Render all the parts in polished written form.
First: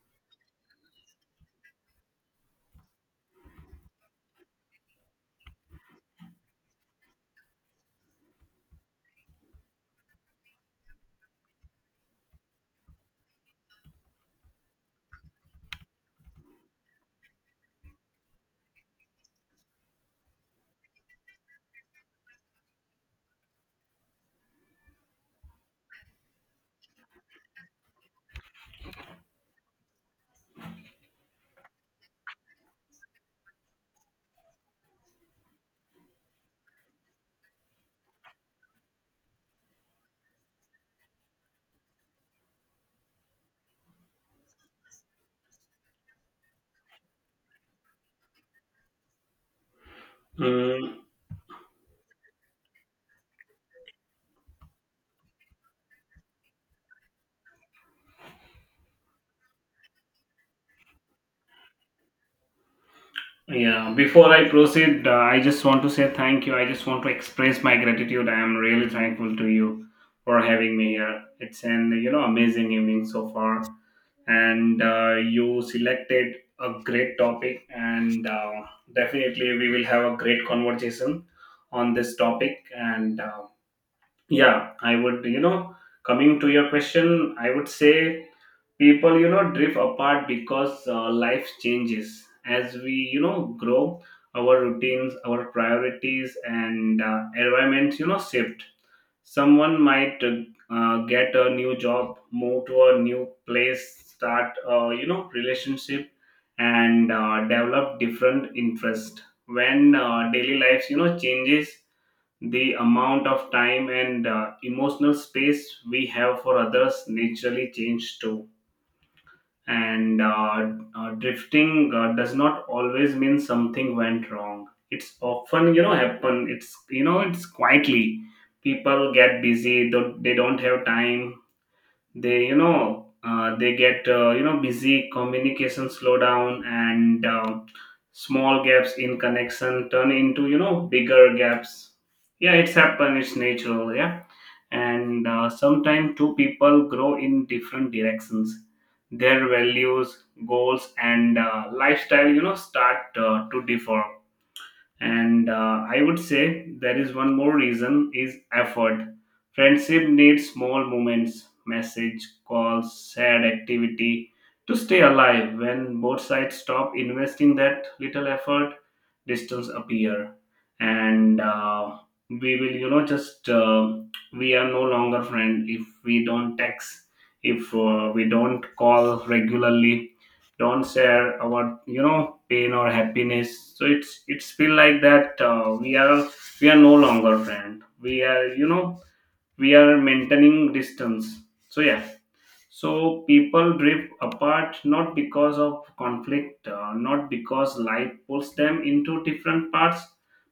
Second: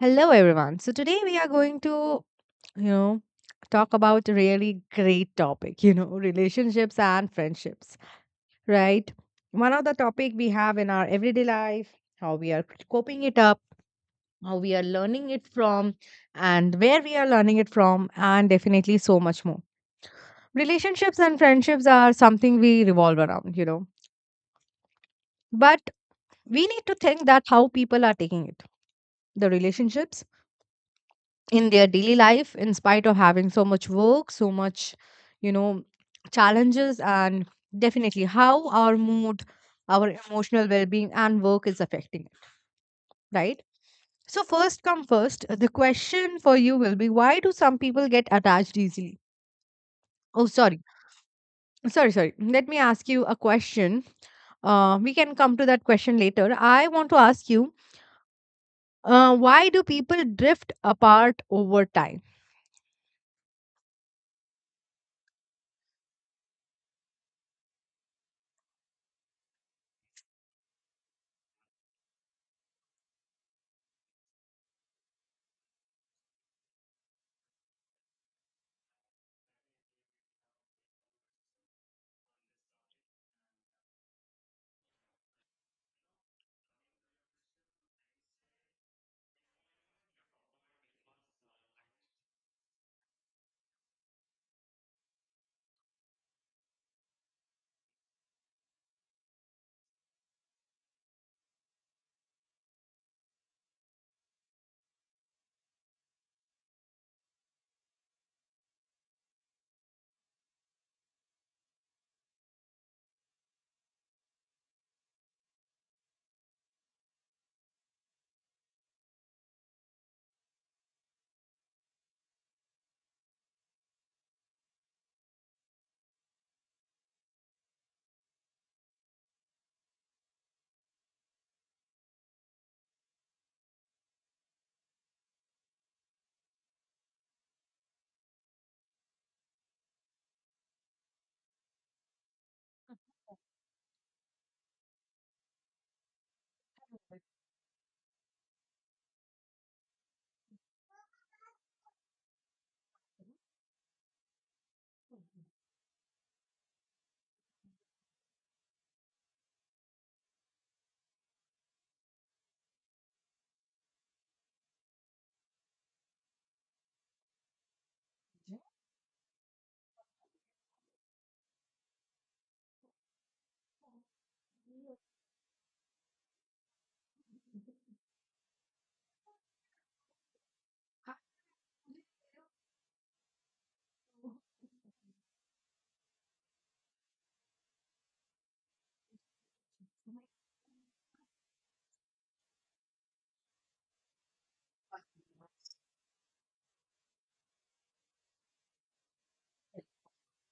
Hello, everyone. So today we are going to, you know, talk about a really great topic, relationships and friendships, right? One of the topic we have in our everyday life, how we are coping it up, how we are learning it from, and where we are learning it from, and definitely so much more. Relationships and friendships are something we revolve around, but we need to think that how people are taking it. The relationships in their daily life in spite of having so much work so much you know challenges, and definitely how our mood, our emotional well-being and work is affecting it, right? So first come first, the question for you will be, why do some people get attached easily? Oh, sorry. Mm, Sorry, let me ask you a question. We can come to that question later. I want to ask you, why do people drift apart over time? yeah, before I proceed, I just want to say thank you. I just want to express my gratitude. I am really thankful to you for having me here. It's an amazing evening so far, and you selected a great topic, and definitely we will have a great conversation on this topic. And yeah, I would coming to your question, I would say people drift apart because life changes as we grow our routines, our priorities, and environments shift. Someone might get a new job, move to a new place, start relationship, and develop different interest. When daily life changes, the amount of time and emotional space we have for others naturally change too. And drifting does not always mean something went wrong. It's often happen, it's it's quietly people get busy, do they don't have time. They they get busy, communication slow down, and small gaps in connection turn into bigger gaps. Yeah, it's happen, it's natural, yeah. And sometimes two people grow in different directions. Their values, goals, and lifestyle start to differ. And I would say there is one more reason is effort. Friendship needs small moments, message, calls, shared activity to stay alive. When both sides stop investing that little effort, distance appear. And we will just we are no longer friend if we don't text, if we don't call regularly, don't share our pain or happiness. So it's feel like that we are, we are no longer friend, we are we are maintaining distance. So yeah, so people drift apart not because of conflict, not because life pulls them into different parts,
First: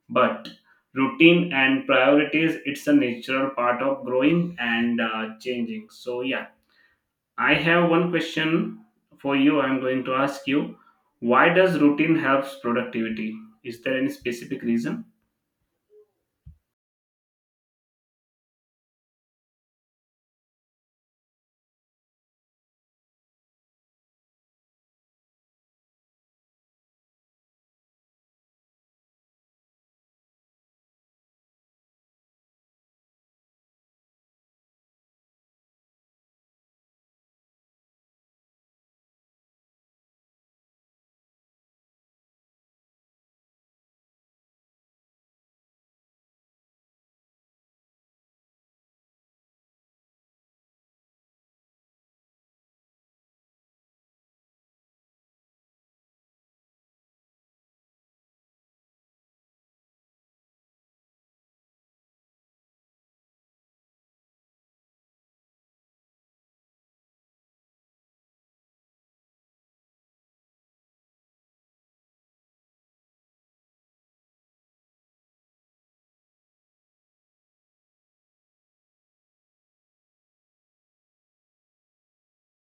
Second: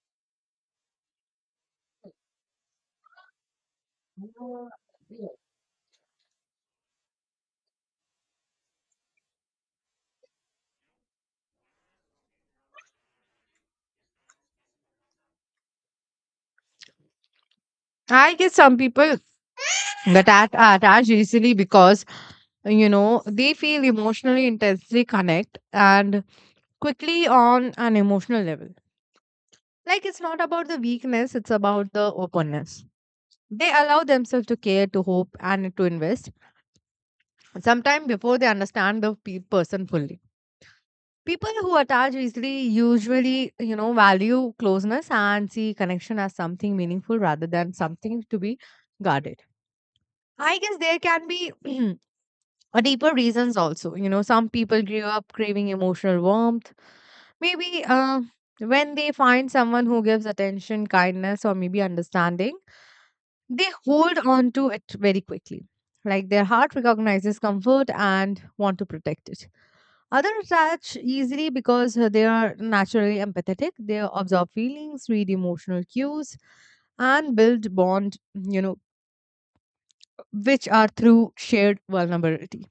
but routine and priorities, it's a natural part of growing and changing, so yeah. I have one question for you. I'm going to ask you, why does routine helps productivity? Is there any specific reason? I guess some people attach easily because, you know, they feel emotionally intensely connect and quickly on an emotional level. Like, it's not about the weakness, it's about the openness. They allow themselves to care, to hope, and to invest sometime before they understand person fully. People who attach easily usually, you know, value closeness and see connection as something meaningful rather than something to be guarded. I guess there can be or deeper reasons also. You know, some people grew up craving emotional warmth. Maybe when they find someone who gives attention, kindness, or maybe understanding, they hold on to it very quickly. Like, their heart recognizes comfort and want to protect it. Others attach easily because they are naturally empathetic. They absorb feelings, read emotional cues, and build bond, you know, which are through shared vulnerability.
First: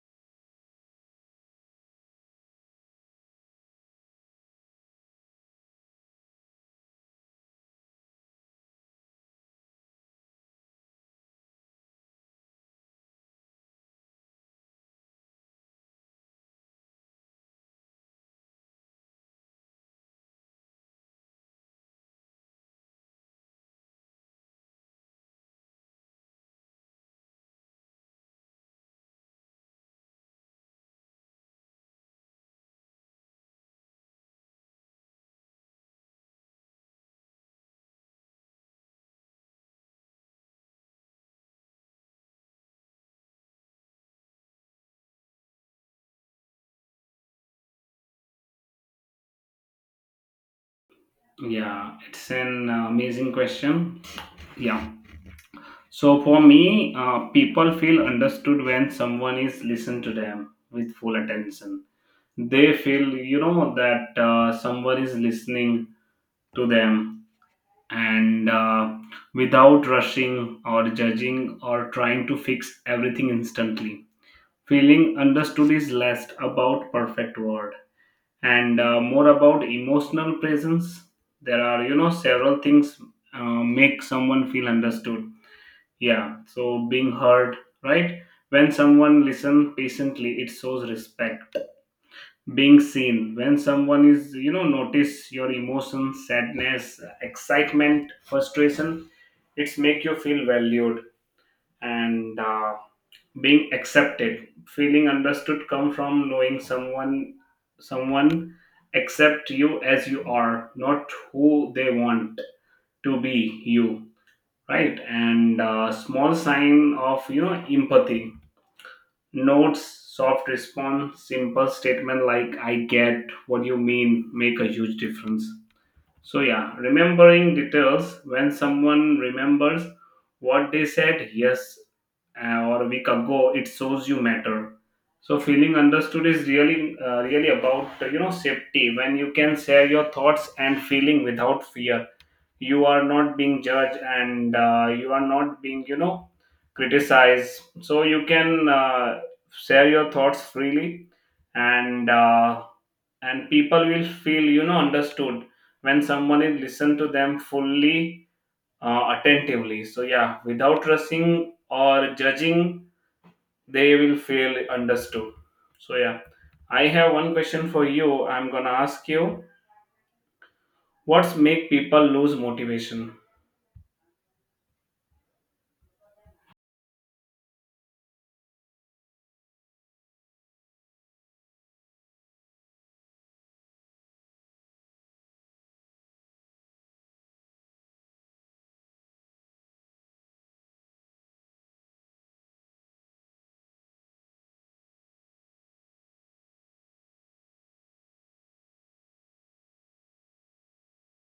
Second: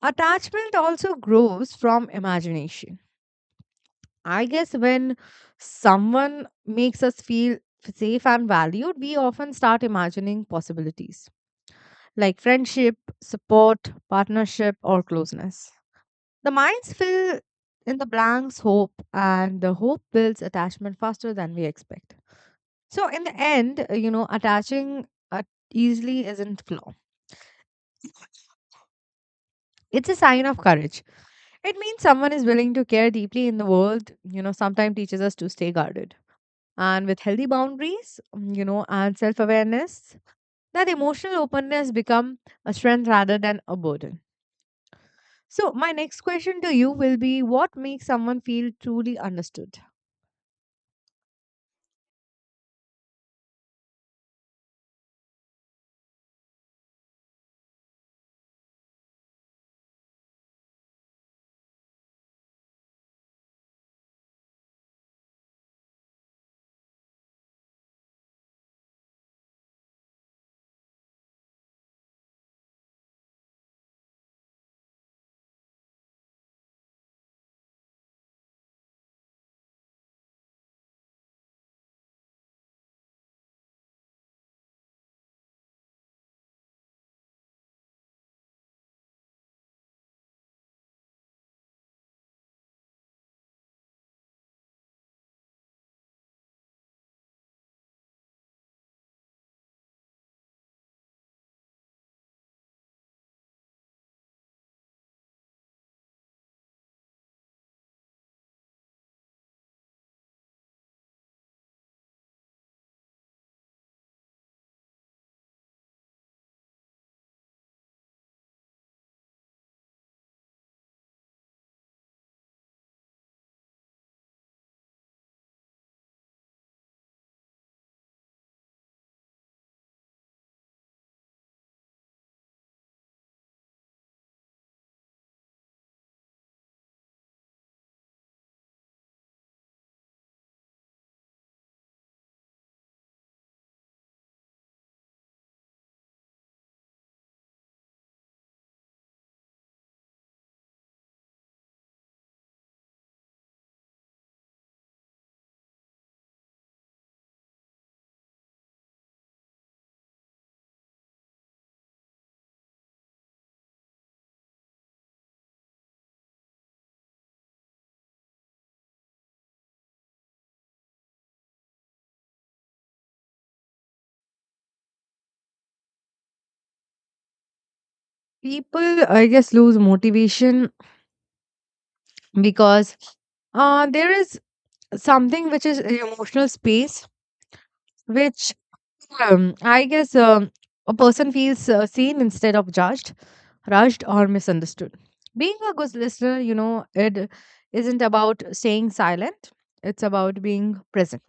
Attachment also grows from imagination. I guess when someone makes us feel safe and valued, we often start imagining possibilities like friendship, support, partnership, or closeness. The minds fill in the blanks hope, and the hope builds attachment faster than we expect. So, in the end, you know, attaching easily isn't flaw. It's a sign of courage. It means someone is willing to care deeply in the world, you know, sometimes teaches us to stay guarded. And with healthy boundaries, you know, and self awareness, that emotional openness become a strength rather than a burden. So, my next question to you will be, what makes someone feel truly understood? Yeah, it's an amazing question. Yeah. So for me, people feel understood when someone is listened to them with full attention. They feel, that someone is listening to them, and without rushing or judging or trying to fix everything instantly. Feeling understood is less about perfect word and more about emotional presence. There are, several things make someone feel understood. Yeah, so being heard, right? When someone listens patiently, it shows respect. Being seen, when someone is, notice your emotions, sadness, excitement, frustration, it's make you feel valued. And being accepted, feeling understood come from knowing someone accept you as you are, not who they want to be you, right? And small sign of empathy, notes, soft response, simple statement like I get what you mean make a huge difference. So, yeah, remembering details when someone remembers what they said yes or a week ago, it shows you matter. So, feeling understood is really, really about safety. When you can share your thoughts and feeling without fear, you are not being judged and you are not being criticized. So you can share your thoughts freely, and uh, and people will feel understood when someone is listen to them fully, attentively. So yeah, without rushing or judging, they will feel understood. So yeah, I have one question for you, I'm gonna ask you, what's make people lose motivation? People, I guess, lose motivation because there is something which is an emotional space which I guess a person feels seen instead of judged, rushed, or misunderstood. Being a good listener, you know, it isn't about staying silent, it's about being present.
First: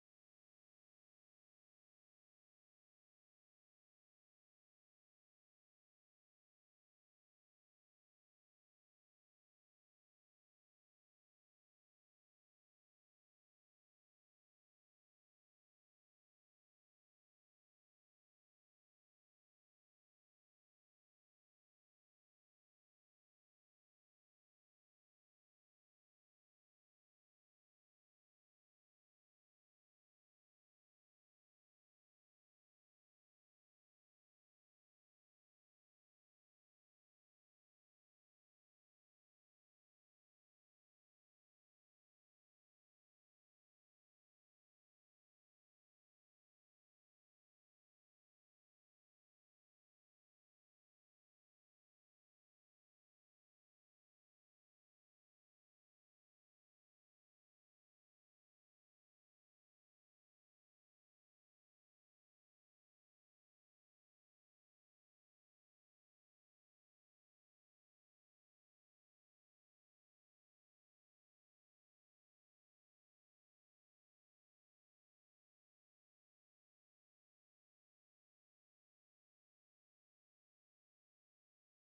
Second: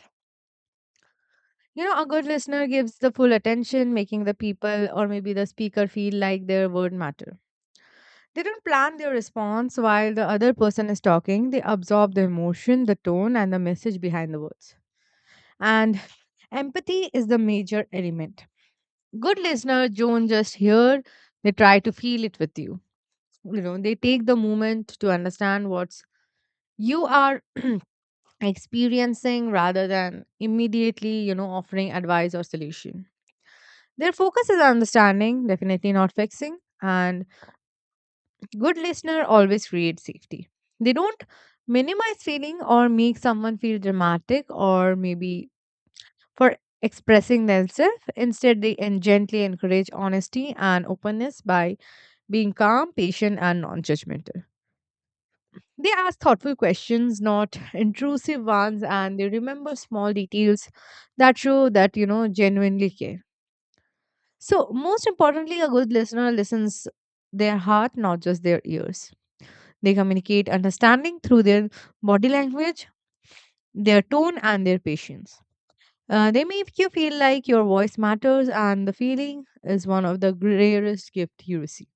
You know, a good listener gives the full attention, making the people or maybe the speaker feel like their word matter. They don't plan their response while the other person is talking, they absorb the emotion, the tone, and the message behind the words. And empathy is the major element good listener Joan just here. They try to feel it with you. You know, they take the moment to understand what's you are experiencing rather than immediately, you know, offering advice or solution. Their focus is understanding, definitely not fixing, and good listener always creates safety. They don't minimize feeling or make someone feel dramatic or maybe for expressing themselves. Instead, gently encourage honesty and openness by being calm, patient, and non judgmental. They ask thoughtful questions, not intrusive ones, and they remember small details that show that, you know, genuinely care. So, most importantly, a good listener listens their heart, not just their ears. They communicate understanding through their body language, their tone, and their patience. They make you feel like your voice matters, and the feeling is one of the rarest gift you receive,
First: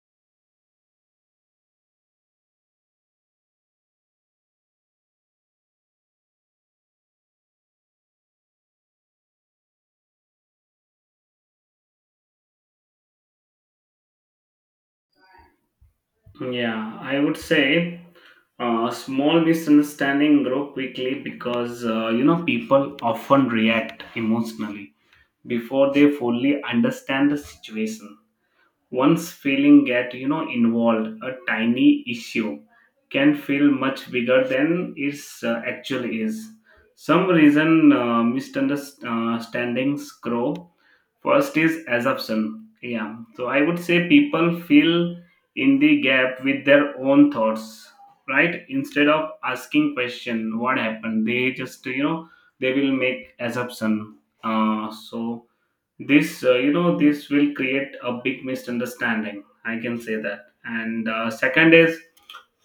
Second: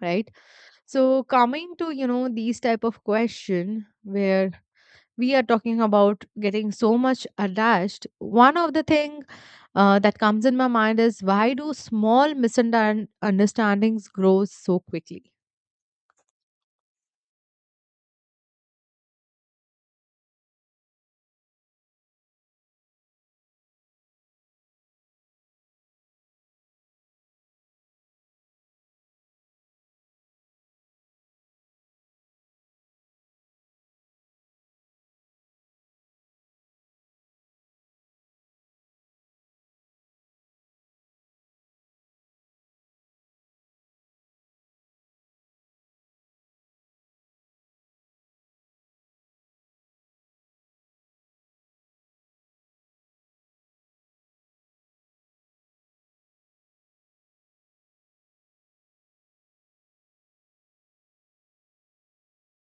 right? So coming to, you know, these type of question where we are talking about getting so much attached, one of the thing that comes in my mind is, why do small misunderstandings grow so quickly? Yeah, I would say small misunderstanding grow quickly because people often react emotionally before they fully understand the situation. Once feeling get involved, a tiny issue can feel much bigger than it actually is. Some reason misunderstandings grow. First is assumption. Yeah, so I would say people feel in the gap with their own thoughts, right? Instead of asking question, what happened? They just they will make assumption. So this this will create a big misunderstanding, I can say that. And second is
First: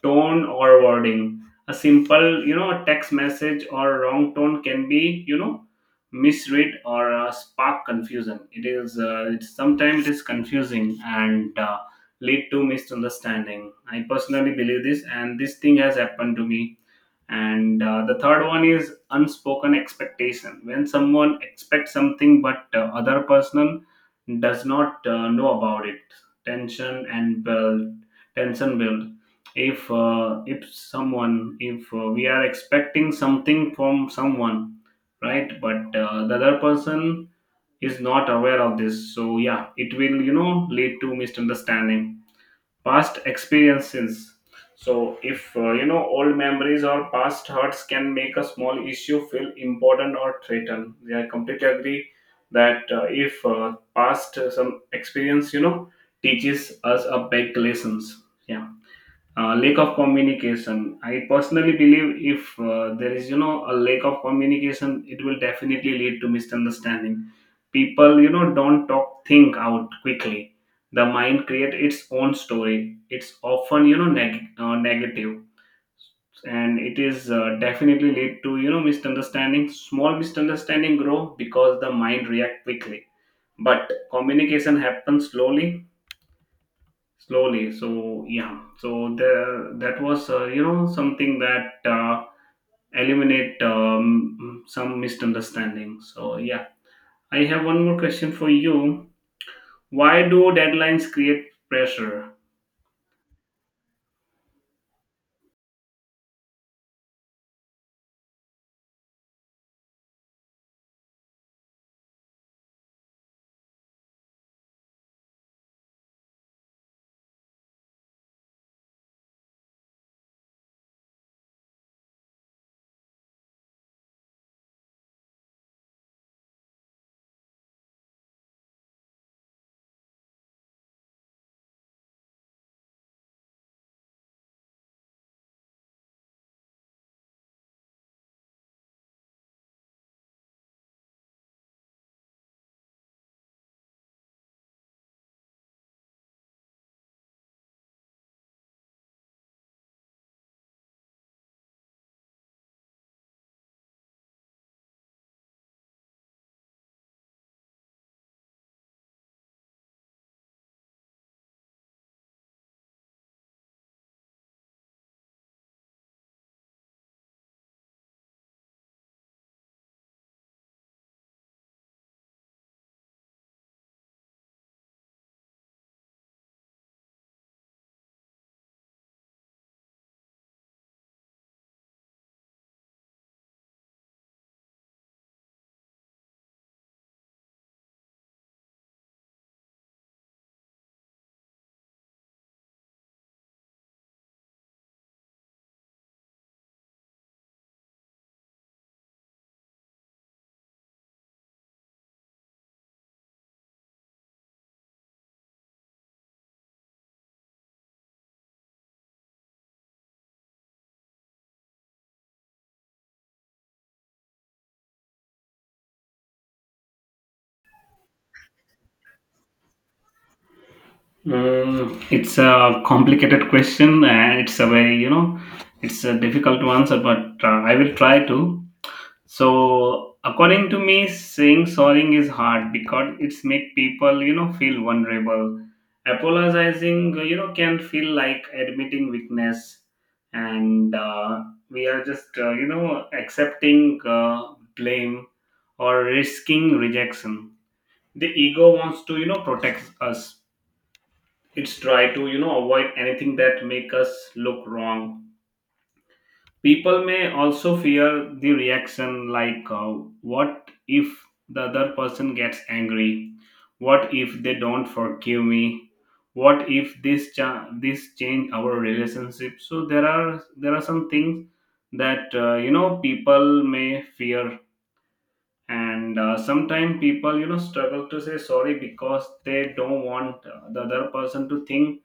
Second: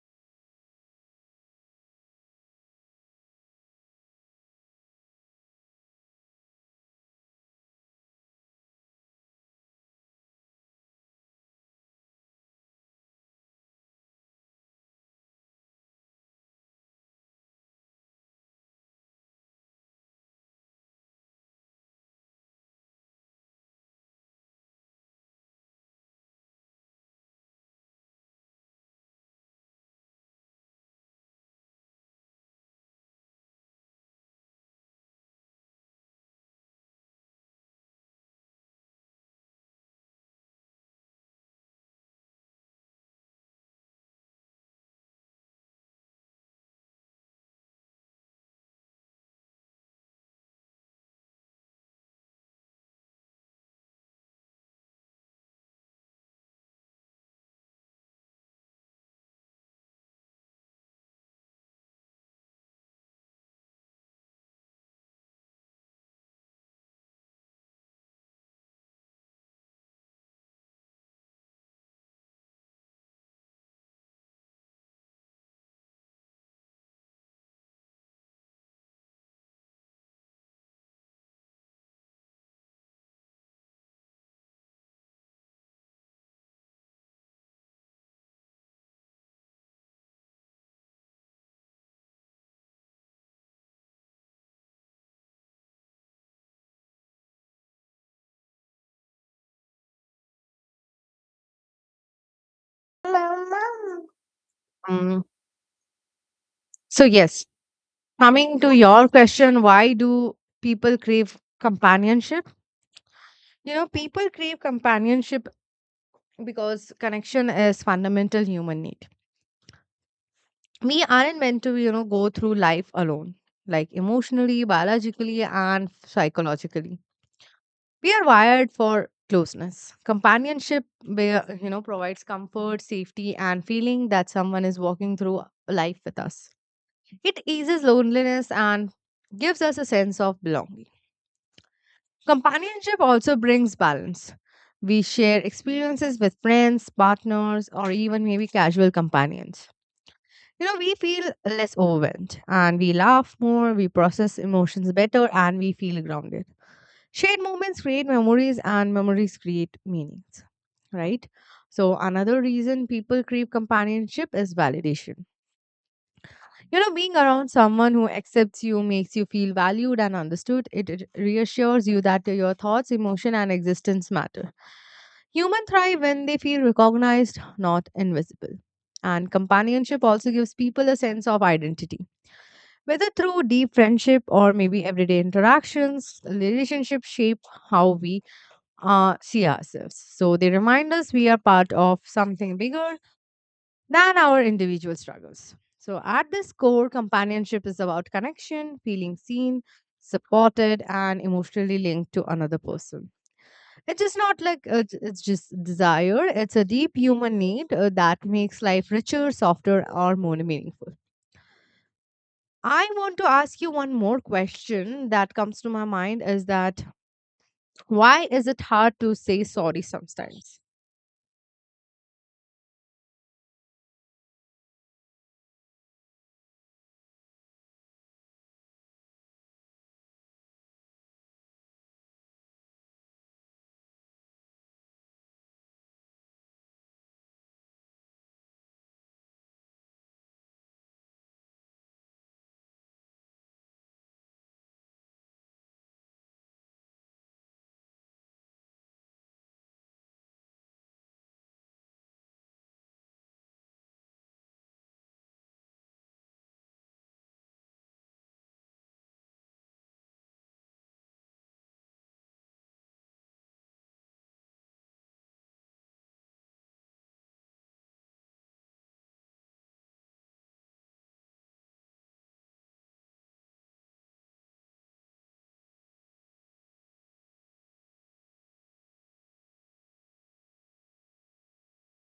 tone or wording. A simple text message or wrong tone can be misread or spark confusion. It is sometimes it is confusing and lead to misunderstanding. I personally believe this, and this thing has happened to me. And the third one is unspoken expectation. When someone expects something but other person does not know about it, tension and build tension build. If if someone if we are expecting something from someone, right, but the other person is not aware of this, so yeah it will lead to misunderstanding. Past experiences, so if old memories or past hurts can make a small issue feel important or threatened. Yeah, I completely agree that if past some experience teaches us a big lessons, yeah. Lack of communication, I personally believe if there is a lack of communication, it will definitely lead to misunderstanding. People don't talk, think out quickly, the mind create its own story. It's often negative, and it is definitely lead to misunderstanding. Small misunderstanding grow because the mind react quickly, but communication happens slowly, slowly. So yeah, so there, that was something that eliminate some misunderstanding, so yeah. I have one more question for you, why do deadlines create pressure? Mm. So, yes, coming to your question, why do people crave companionship? You know, people crave companionship because connection is fundamental human need. We aren't meant to, you know, go through life alone, like emotionally, biologically, and psychologically. We are wired for closeness. Companionship, where, you know, provides comfort, safety, and feeling that someone is walking through life with us. It eases loneliness and gives us a sense of belonging. Companionship also brings balance. We share experiences with friends, partners, or even maybe casual companions. You know, we feel less overwhelmed and we laugh more, we process emotions better, and we feel grounded. Shared moments create memories, and memories create meanings, right? So, another reason people crave companionship is validation. You know, being around someone who accepts you makes you feel valued and understood. It reassures you that your thoughts, emotion, and existence matter. Humans thrive when they feel recognized, not invisible. And companionship also gives people a sense of identity. Whether through deep friendship or maybe everyday interactions, relationships shape how we see ourselves. So they remind us we are part of something bigger than our individual struggles. So, at this core, companionship is about connection, feeling seen, supported, and emotionally linked to another person. It is not like it's just desire, it's a deep human need that makes life richer, softer, or more meaningful. I want to ask you one more question that comes to my mind is that, why is it hard to say sorry sometimes? Mm, it's a complicated question and it's a very it's a difficult to answer, but I will try to. So according to me, saying sorry is hard because it's make people feel vulnerable. Apologizing can feel like admitting weakness, and we are just accepting blame or risking rejection. The ego wants to protect us. It's try to avoid anything that make us look wrong. People may also fear the reaction like, what if the other person gets angry? What if they don't forgive me? What if this change our relationship? So there are, there are some things that people may fear, and sometimes people struggle to say sorry because they don't want the other person to think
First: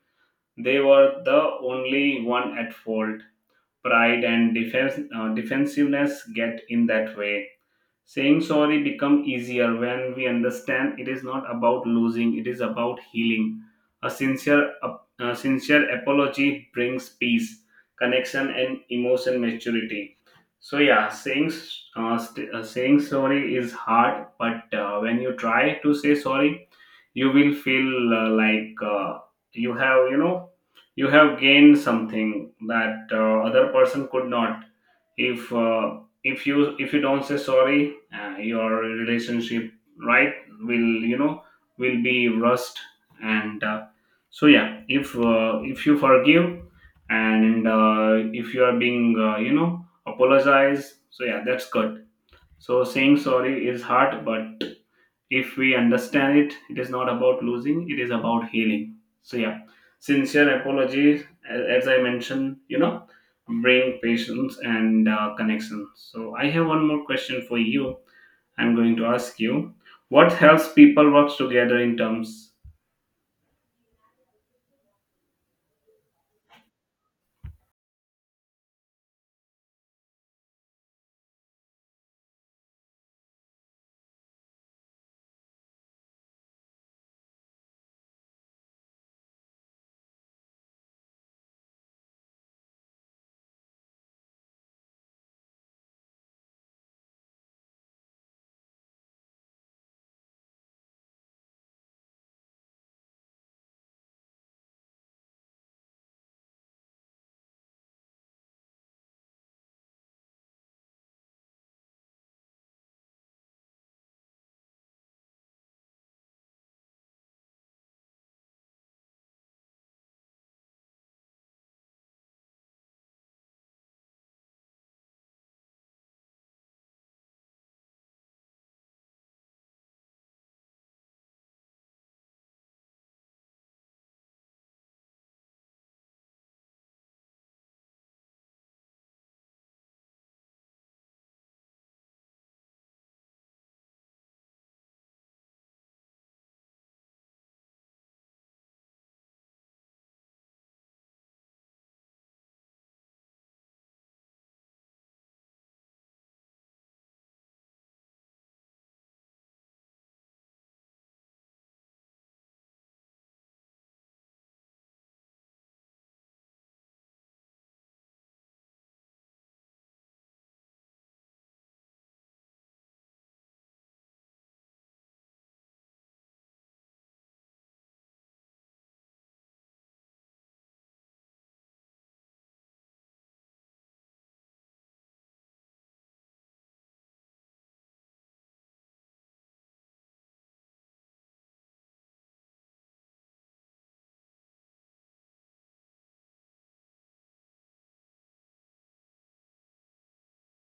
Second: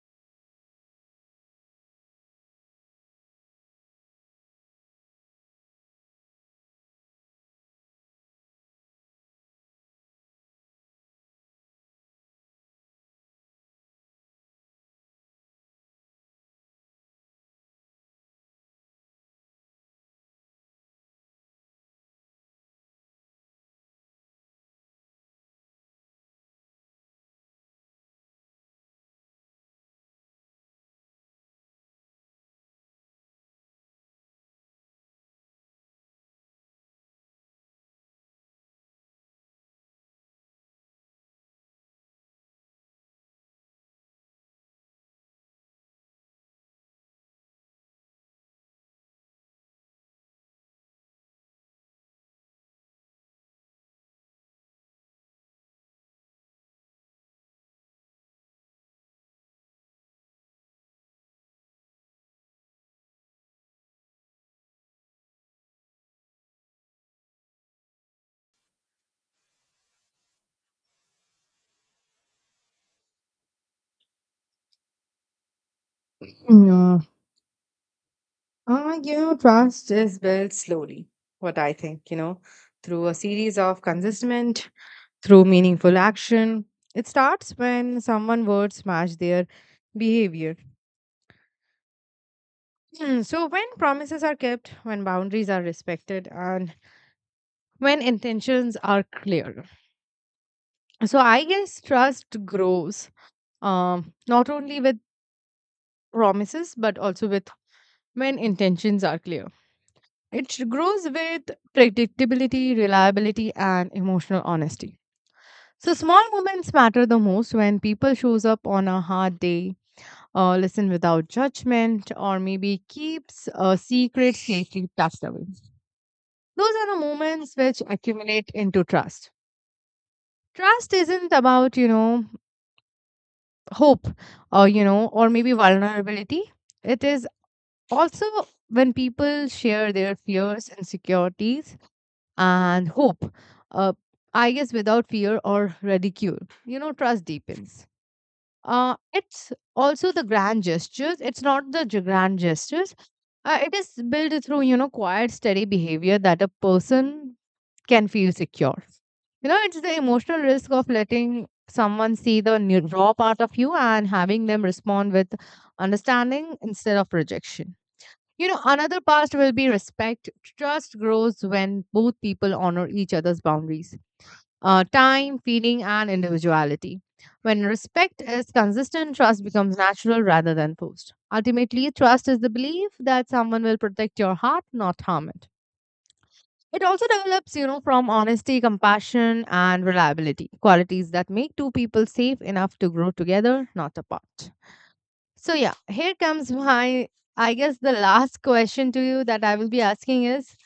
they were the only one at fault. Pride and defense, defensiveness get in that way. Saying sorry become easier when we understand it is not about losing, it is about healing. A sincere, a sincere apology brings peace, connection, and emotion maturity. So yeah, saying sorry is hard, but when you try to say sorry, you will feel you have you have gained something that other person could not. If if you don't say sorry, your relationship, right, will will be rust, and so yeah if you forgive and if you are being apologize, so yeah, that's good. So saying sorry is hard, but if we understand it, it is not about losing, it is about healing. So, yeah, sincere apologies, as I mentioned, bring patience and connection. So, I have one more question for you. I'm going to ask you, what helps people work together in terms. No. You know, trust is built slowly, what I think, you know, through a series of consistent through meaningful action. It starts when someone words match their behavior. Hmm. So, when promises are kept, when boundaries are respected, and when intentions are clear. So, I guess trust grows not only with promises but also with when intentions are clear. It grows with predictability, reliability, and emotional honesty. So, small moments matter the most when people shows up on a hard day, listen without judgment, or maybe keeps a secret safely tucked away. Those are the moments which accumulate into trust. Trust isn't about, you know, hope or, you know, or maybe vulnerability. It is also when people share their fears, insecurities, and hope, uh, I guess without fear or ridicule, you know, trust deepens. It's also the grand gestures, it's not the grand gestures. It is built through, you know, quiet steady behavior that a person can feel secure. You know, it's the emotional risk of letting someone see the new, raw part of you and having them respond with understanding instead of rejection. You know, another part will be respect. Trust grows when both people honor each other's boundaries, time, feeling, and individuality. When respect is consistent, trust becomes natural rather than forced. Ultimately, trust is the belief that someone will protect your heart, not harm it. It also develops, you know, from honesty, compassion, and reliability qualities that make two people safe enough to grow together, not apart. So, yeah, here comes my, I guess, the last question to you that I will be asking is,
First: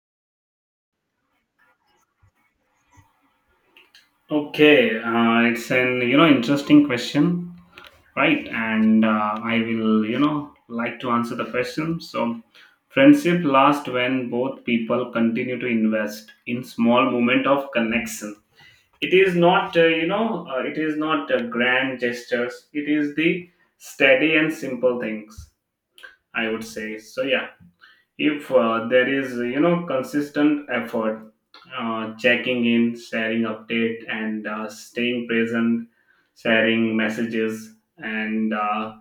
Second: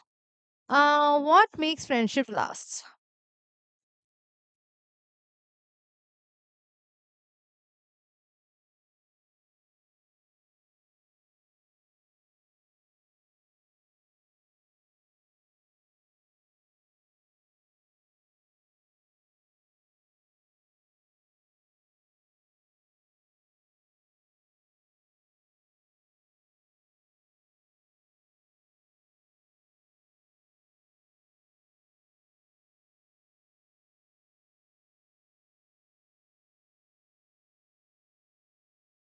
what makes friendship last? Okay, it's an interesting question, right, and I will like to answer the question. So friendship lasts when both people continue to invest in small moment of connection. It is not it is not grand gestures, it is the steady and simple things, I would say. So yeah, if there is consistent effort, checking in, sharing update, and staying present, sharing messages, and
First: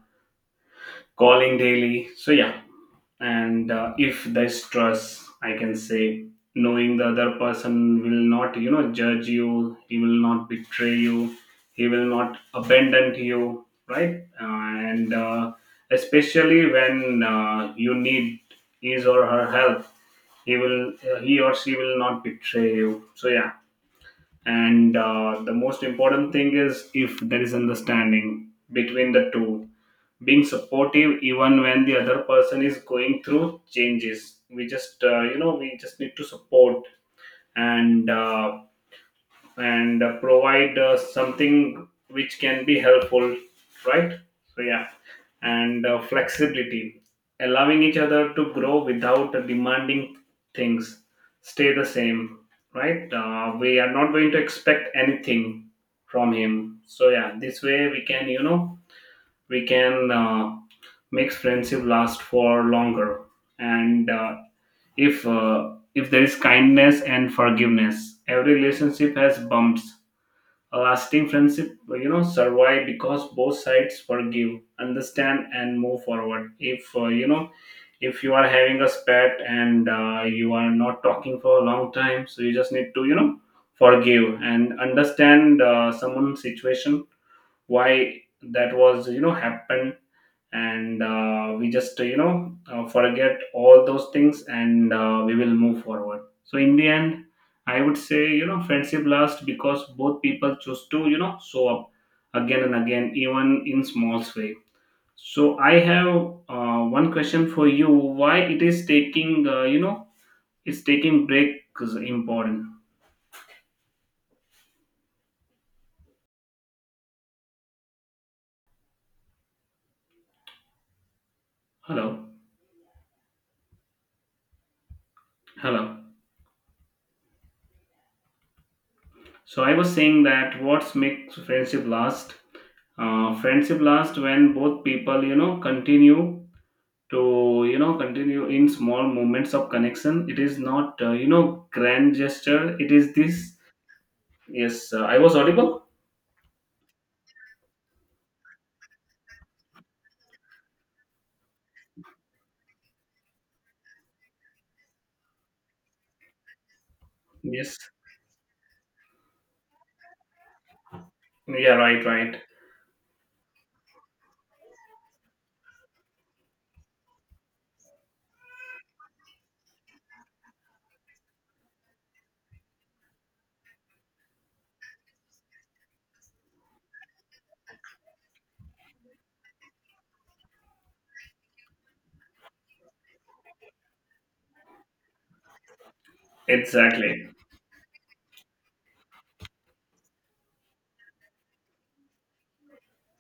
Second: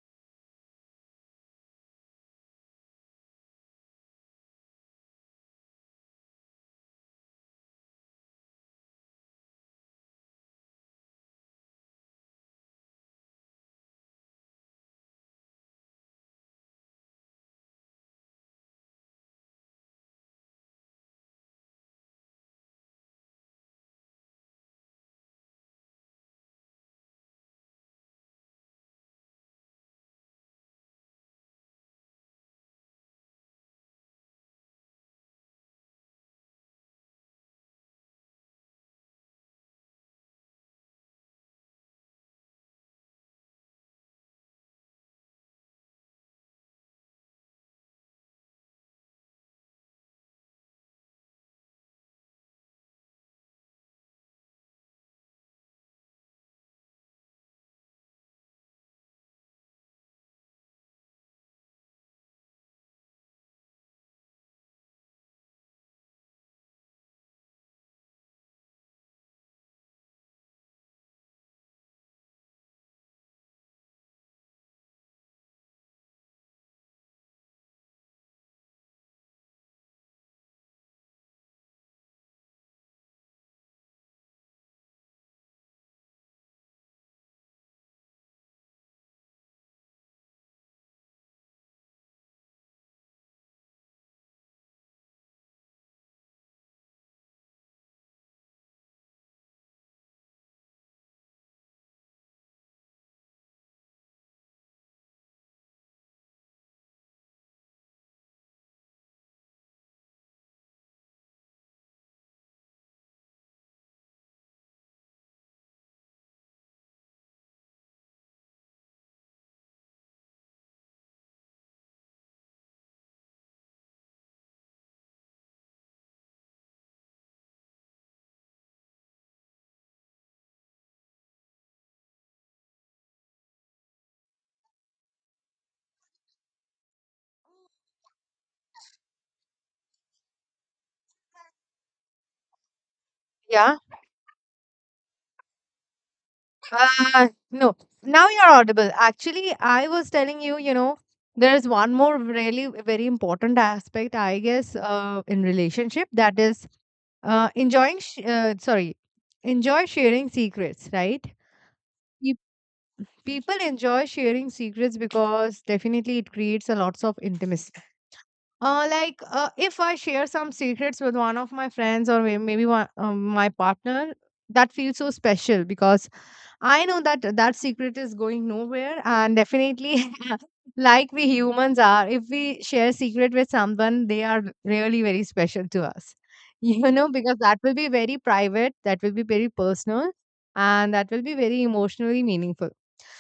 calling daily. So yeah, and if there's trust, I can say, knowing the other person will not judge you, he will not betray you, he will not abandon you, right? And especially when you need his or her help, he will he or she will not betray you. So yeah. And The most important thing is if there is understanding between the two, being supportive even when the other person is going through changes. We just need to support and uh, and provide something which can be helpful, right? So yeah, and flexibility, allowing each other to grow without demanding things stay the same, right? We are not going to expect anything from him. So yeah, this way we can, we can make friendship last for longer. And If there is kindness and forgiveness, every relationship has bumps. A lasting friendship, survive because both sides forgive, understand and move forward. If if you are having a spat and you are not talking for a long time, so you just need to, forgive and understand someone's situation, why that was happened. And We just forget all those things and we will move forward. So in the end, I would say, friendship lasts because both people choose to, show up again and again, even in small way. So I have one question for you. Why it is taking, it's taking breaks important? Hello? Hello? So I was saying, that what makes friendship last? Friendship last when both people, continue to, continue in small moments of connection. It is not, grand gesture. It is this. Yeah. Yes, I was audible. No, now you're audible. Actually, I was telling you, you know, there's one more really very important aspect, I guess, in relationship that is uh, Yes. enjoying, sh- uh, sorry, enjoy sharing secrets, right? Yeah. Right. Pe- Right. People enjoy sharing secrets because definitely it creates a lots of intimacy. Like, if I share some secrets with one of my friends or maybe one, my partner, that feels so special because I know that that secret is going nowhere, and definitely, like we humans are, if we share secret with someone, they are really very special to us. You know, Exactly. because that will be very private, that will be very personal, and that will be very emotionally meaningful.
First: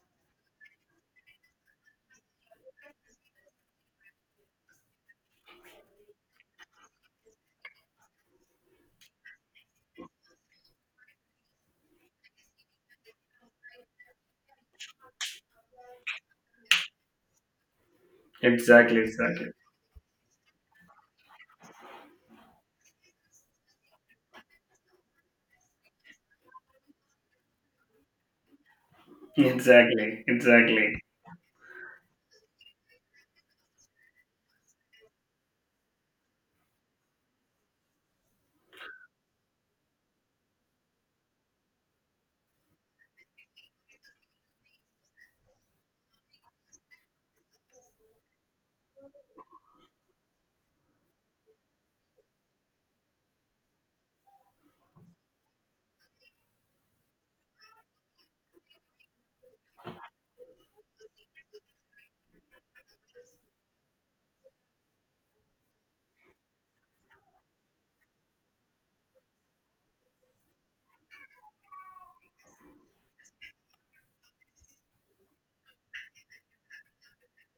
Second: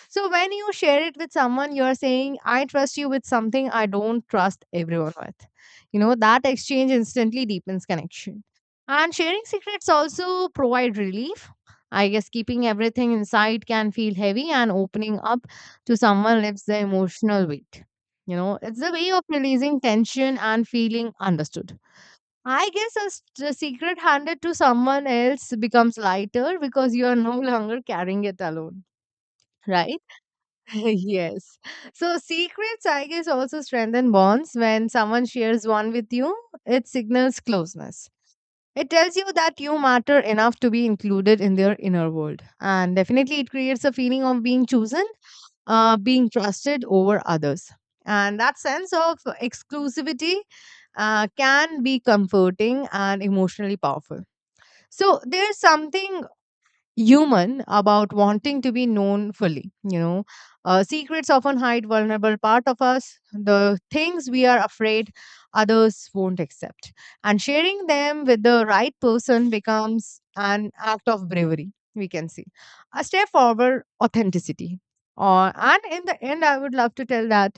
So when you share it with someone, you're saying, I trust you with something I don't trust everyone with. You know, that exchange instantly deepens connection. And sharing secrets also provide relief. I guess keeping everything inside can feel heavy and opening up to someone lifts the emotional weight. You know, it's a Exactly. way of Exactly. releasing tension and feeling understood. I guess the secret handed to someone else becomes lighter because you are no longer carrying it alone, right? Exactly. Exactly. Yes. So secrets, I guess, also strengthen bonds. When someone shares one with you, it signals closeness. It tells you that you matter enough to be included in their inner world. And definitely, it creates a feeling of being chosen, being trusted over others. And that sense of exclusivity can be comforting and emotionally powerful. So, there's something human about wanting to be known fully. Secrets often hide vulnerable part of us, the things we are afraid others won't accept, and sharing them with the right person becomes an act of bravery we can see, a step forward authenticity. Or and in the end I would love to tell that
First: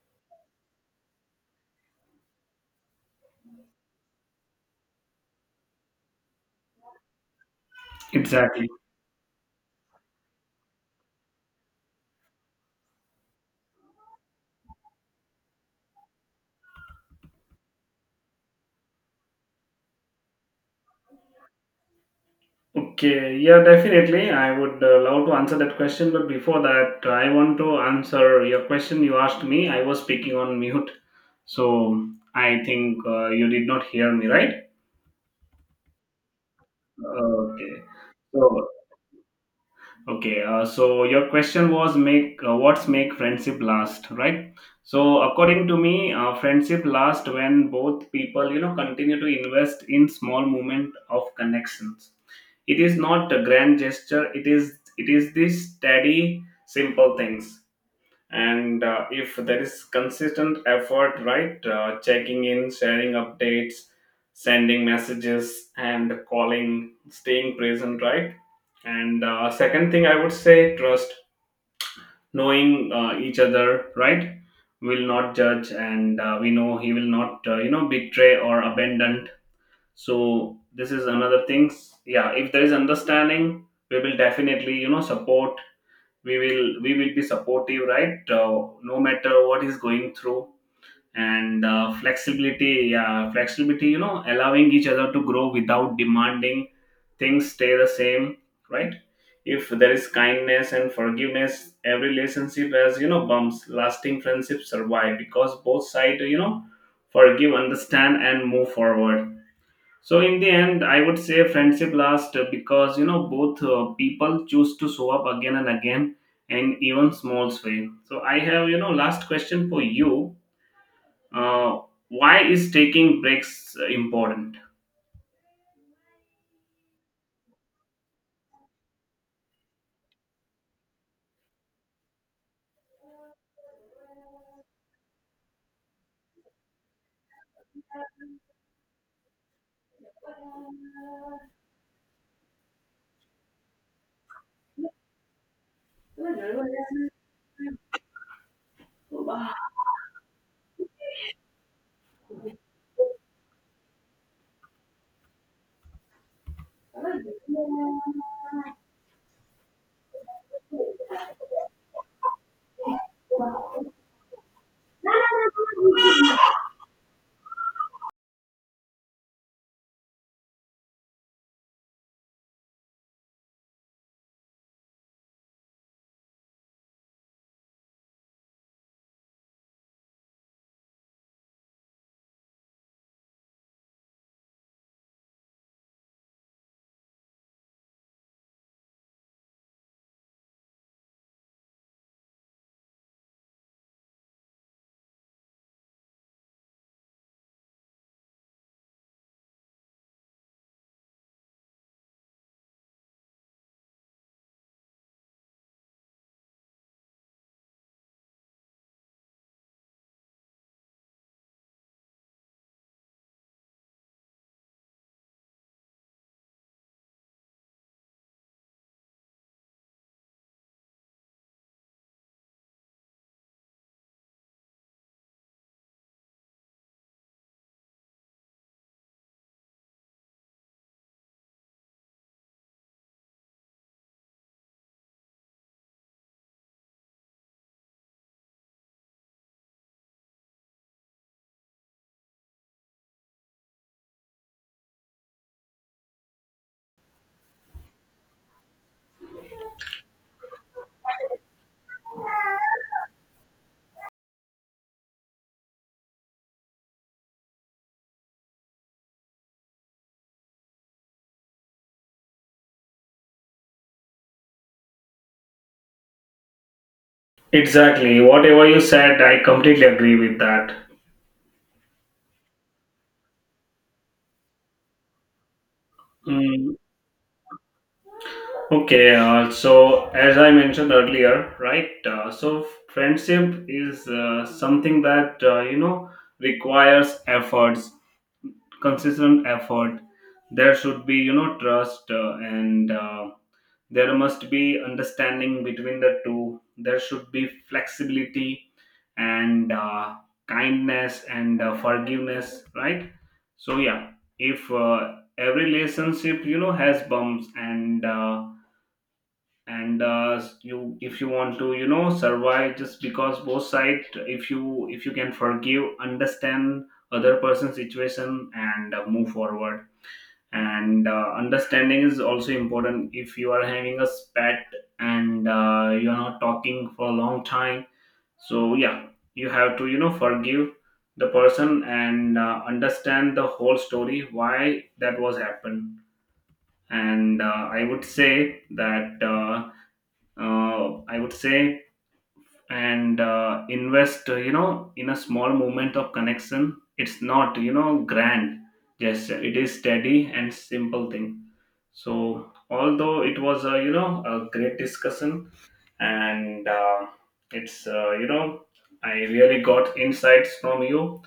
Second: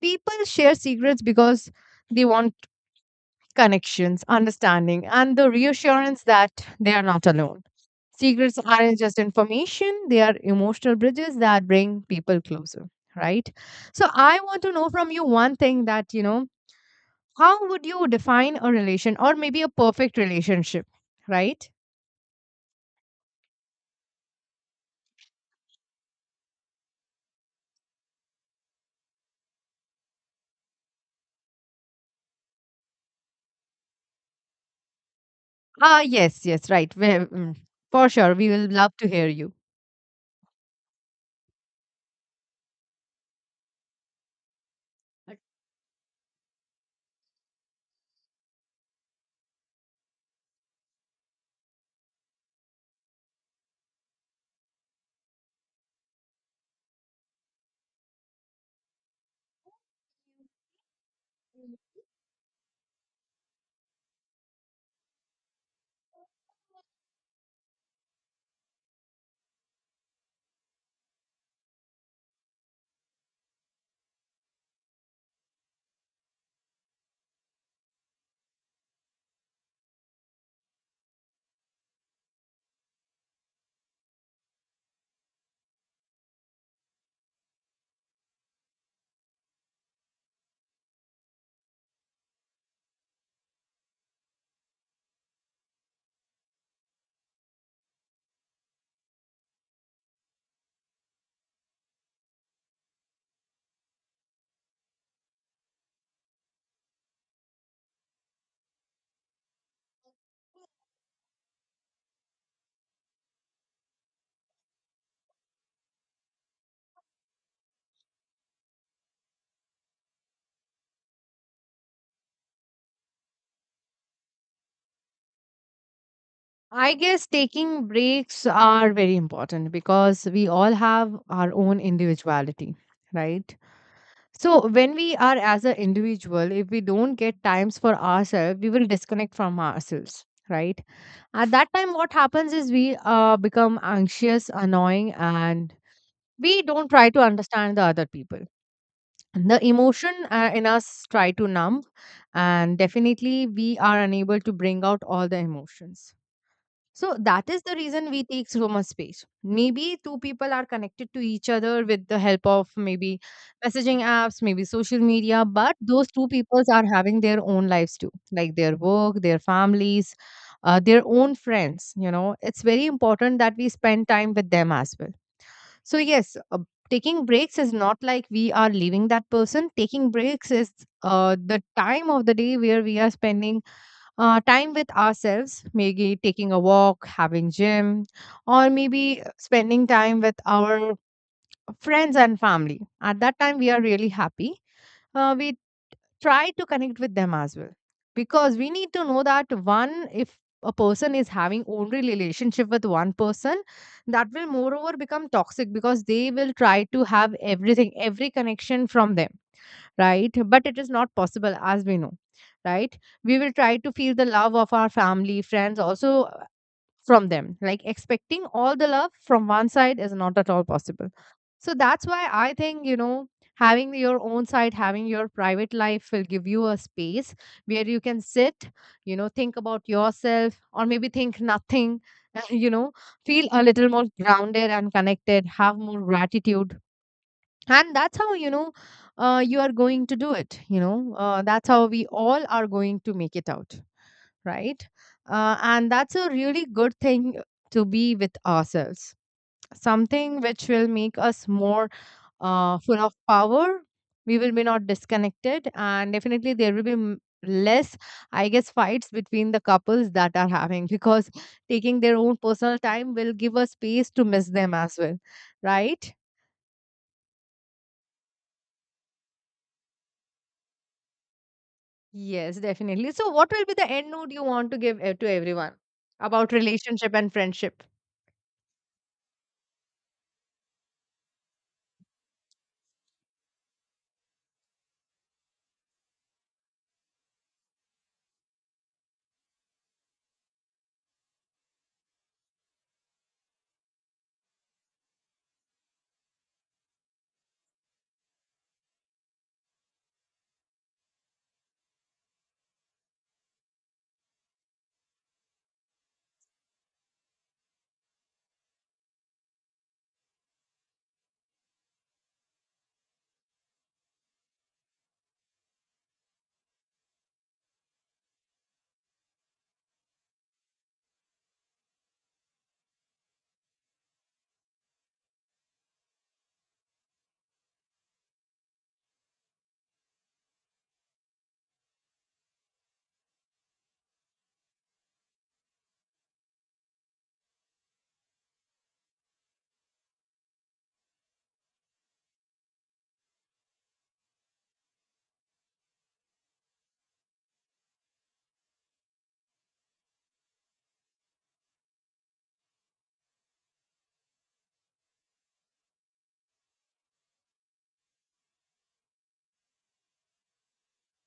people share secrets because they want connections, understanding, and the reassurance that they are not alone. Secrets Exactly. aren't just information, they are emotional bridges that bring people closer, right? So I want to know from you one thing that, how would you define a relation or maybe a perfect relationship, right? Okay, yeah, definitely. I would love to answer that question, but before that, I want to answer your question you asked me. I was speaking on mute, so I think you did not hear me, right? Ah, yes, yes, right. Okay. For sure, we will So love to hear you. okay, uh, so your question was make, what's make friendship last, right? So according to me, friendship lasts when both people, continue to invest in small moment of connections. It is not a grand gesture, it is these steady simple things. And if there is consistent effort, right? Checking in, sharing updates, sending messages and calling, staying present, right? and second thing I would say, trust. Knowing each other, right? Will not judge, and we know he will not, betray or abandon. So this is another thing. Yeah, if there is understanding, we will definitely, support. We will be supportive, right? No matter what is going through. And flexibility. Yeah, flexibility, allowing each other to grow without demanding things stay the same, right? If there is kindness and forgiveness, every relationship has, bumps. Lasting friendships survive because both sides, forgive, understand and move forward. So in the end, I would say friendship lasts because, both people choose to show up again and again, and even small way. So I have, last question for you. Uh, why is taking breaks important? I guess taking breaks are very important because we all have our own individuality, right? So, when we are as an individual, if we don't get times for ourselves, we will disconnect from ourselves, right? At that time, what happens is we become anxious, annoying, and we don't try to understand the other people. The emotion in us try to numb, and definitely we are unable to bring out all the emotions, so that is the reason we take so much space. Maybe two people are connected to each other with the help of maybe messaging apps, maybe social media, but those two peoples are having their own lives too, like their work, their families, their own friends. You know, it's very important that we spend time with them as well. So, yes, taking breaks is not like we are leaving that person. Taking breaks is the time of the day where we are spending time with ourselves, maybe taking a walk, having gym, or maybe spending time with our friends and family. At that time, we are really happy. We try to connect with them as well, because we need to know that one, if a person is having only relationship with one person, that will moreover become toxic because they will try to have everything, every connection from them, right? But it is not possible, as we know, right? We will try to feel the love of our family, friends, also from them. Like expecting all the love from one side is not at all possible. So that's why I think, you know, having your own side, having your private life will give you a space where you can sit, you know, think about yourself or maybe think nothing, you know, feel a little more grounded and connected, have more gratitude, and that's how you are going to do it, that's how we all are going to make it out, right? And that's a really good thing to be with ourselves, something which will make us more full of power. We will be not disconnected, and definitely there will be less, I guess, fights between the couples that are having, because taking their own personal time will give us space to miss them as well, right? Exactly. Whatever you said, I completely agree with that. Yes, definitely. So, what will be the end note you want to give to everyone about Mm, relationship and friendship? okay, so as I mentioned earlier, right? So friendship is something that, requires efforts, consistent effort. There should be, trust, and there must be understanding between the two. There should be flexibility and kindness and forgiveness, right? So yeah, if every relationship, has bumps, and you, if you want to, survive just because both side, if you, if you can forgive, understand other person's situation and move forward. And understanding is also important. If you are having a spat and you're not talking for a long time, so yeah, you have to, forgive the person and understand the whole story, why that was happened. And I would say that I would say, and invest, in a small moment of connection. It's not, grand gesture. It is steady and simple thing. So, although it was, a great discussion, and it's, you know, I really got insights from you,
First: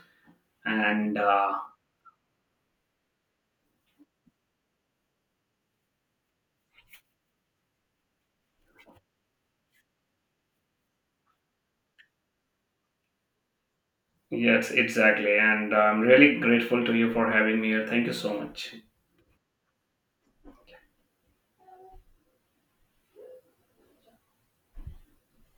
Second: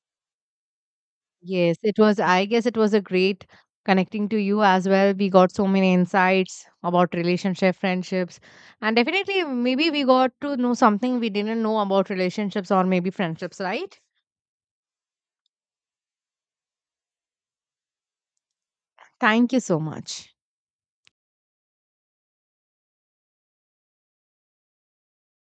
and Yes, it was, I guess it was a great connecting to you as well. We got so many insights about relationship, friendships, and definitely maybe we got to know something we didn't know about relationships or maybe friendships, right? yes, exactly. And I'm really grateful to you for having me here. Thank you so much. Thank you so much.